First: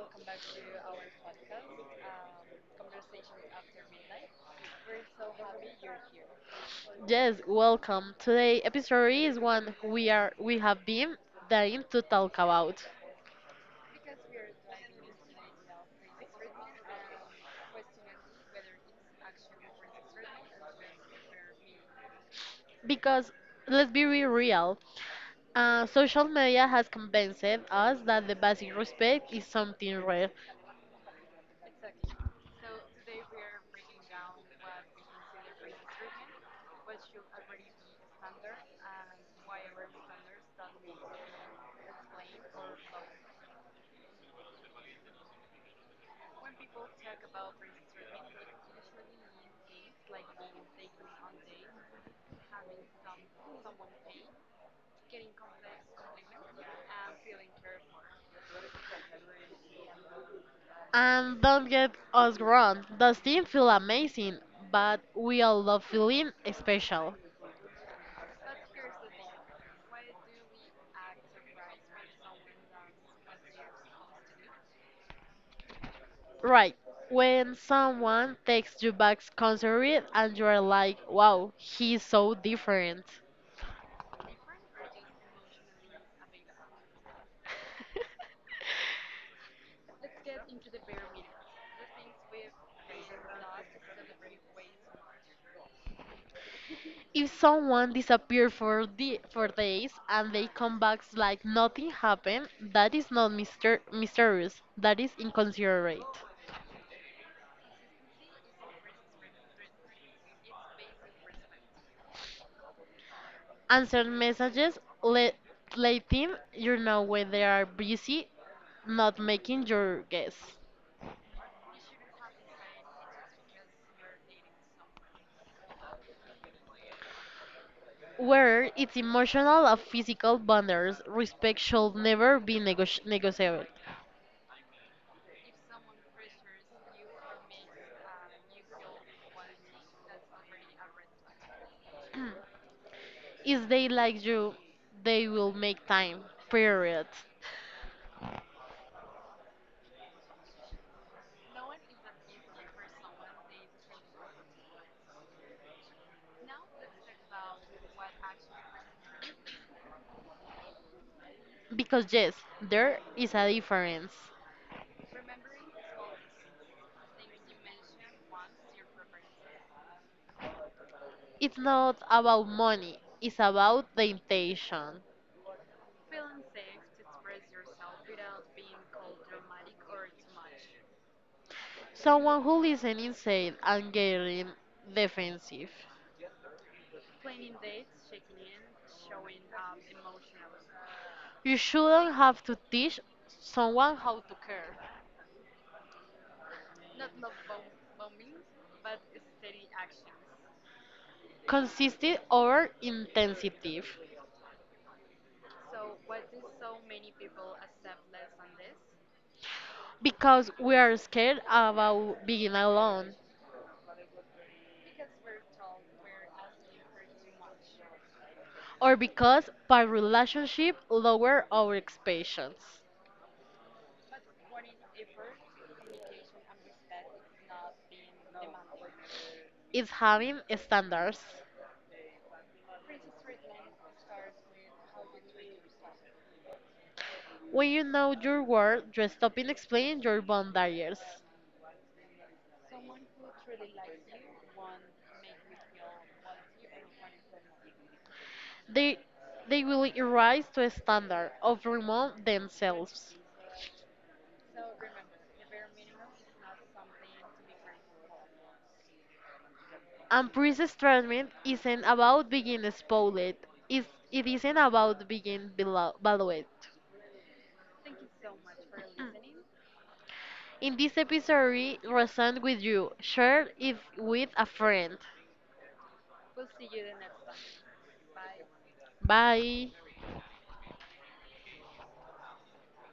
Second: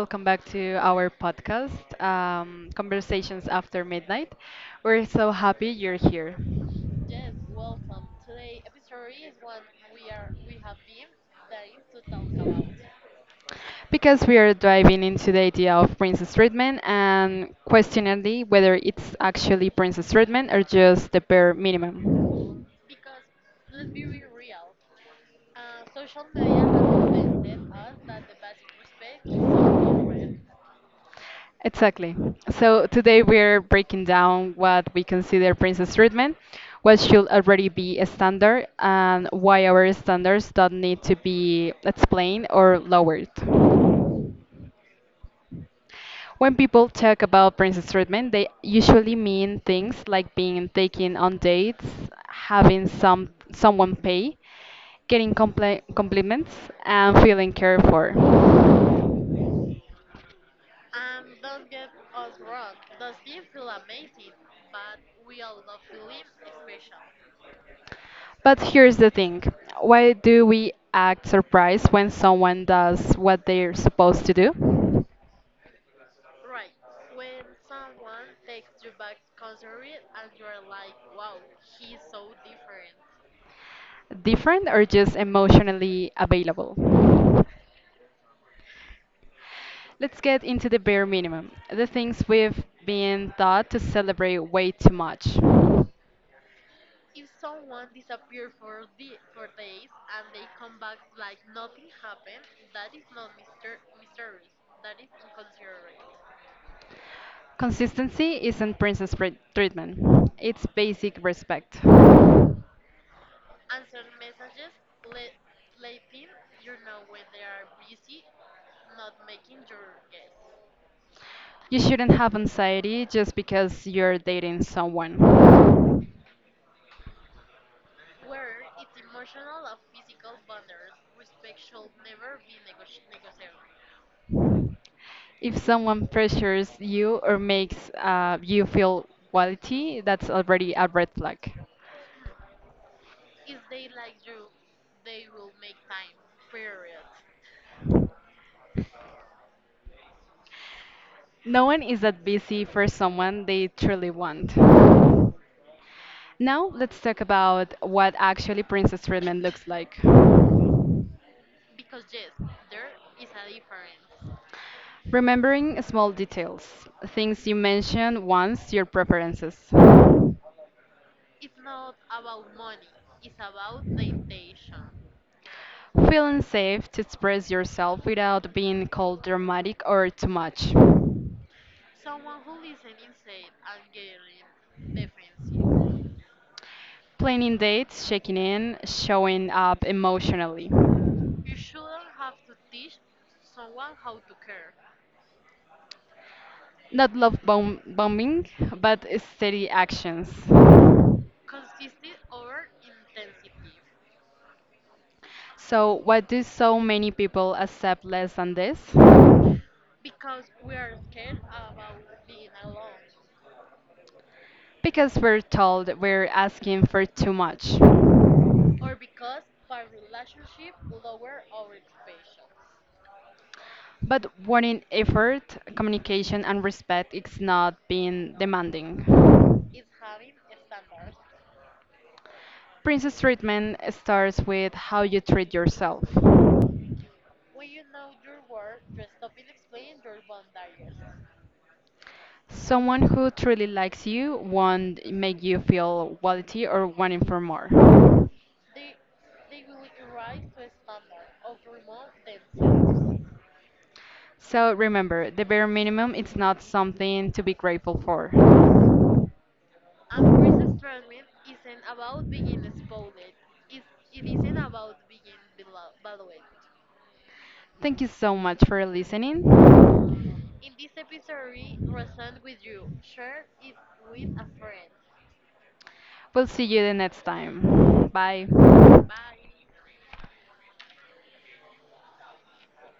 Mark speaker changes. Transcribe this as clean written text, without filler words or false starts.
Speaker 1: welcome back to our podcast, Conversations After Midnight. We're so happy you're here
Speaker 2: Yes, welcome. Today episode is one we have been dying to talk about.
Speaker 1: because we are diving into the idea of princess treatment and questioning whether it's actually princess treatment or just the bare minimum.
Speaker 2: Because let's be re- real, social media has convinced us that the basic respect is something rare.
Speaker 1: Exactly. So today we're breaking down what we consider princess treatment, what should already be a standard, and why our standards don't need to be explained or lowered. When people talk about princess treatment, they usually mean things like being taken on dates, having someone pay, getting compliments, and feeling cared for.
Speaker 2: And don't get us wrong, does thing feel amazing, but we all love feeling special.
Speaker 1: But here's the thing. Why do we act surprised when someone does what they're supposed to do?
Speaker 2: Right. When someone takes you back concert and you're like, wow, he's so different.
Speaker 1: Different or just emotionally available? Let's get into the bare minimum, the things we've been taught to celebrate way too much.
Speaker 2: If someone disappears for the for days and they come back like nothing happened, that is not mysterious. That is inconsiderate.
Speaker 1: Consistency isn't treatment, it's basic respect.
Speaker 2: Answer messages, let letting you know when they are busy, not making your guess.
Speaker 1: You shouldn't have anxiety just because you're dating someone.
Speaker 2: Where it's emotional or physical boundaries, respect should never be negotiable.
Speaker 1: If someone pressures you or makes you feel quality, that's already a red flag.
Speaker 2: If they like you, they will make time. Period.
Speaker 1: No one is that busy for someone they truly want. Now, let's talk about what actually princess treatment looks like.
Speaker 2: Because yes, there is a difference.
Speaker 1: Remembering small details, things you mentioned once, your preferences.
Speaker 2: It's not about money, it's about the intention.
Speaker 1: Feeling safe to express yourself without being called dramatic or too much.
Speaker 2: Someone who listens instead and getting defensive.
Speaker 1: Planning dates, checking in, showing up emotionally.
Speaker 2: You shouldn't have to teach someone how to care.
Speaker 1: Not bombing, but steady actions.
Speaker 2: Consistent or intensive.
Speaker 1: So, why do so many people accept less than this?
Speaker 2: Because we are scared about being alone.
Speaker 1: Because we're told we're asking for too much.
Speaker 2: Or because by relationship lower our expectations.
Speaker 1: But warning, effort, communication, and respect is not being demanding.
Speaker 2: It's having standards.
Speaker 1: Princess treatment starts with how you treat yourself.
Speaker 2: When you know your worth, you stop in explaining your boundaries.
Speaker 1: Someone who truly likes you won't make you feel quality or wanting for more.
Speaker 2: They, they will rise to a standard of remove themselves.
Speaker 1: So remember, the bare minimum is not something to be grateful for.
Speaker 2: And priest's treatment isn't about being spoiled, it isn't about being valued.
Speaker 1: Thank you so much for listening.
Speaker 2: In this episode, resent with you, share it with a friend.
Speaker 1: We'll see you the next time. Bye.
Speaker 2: Bye.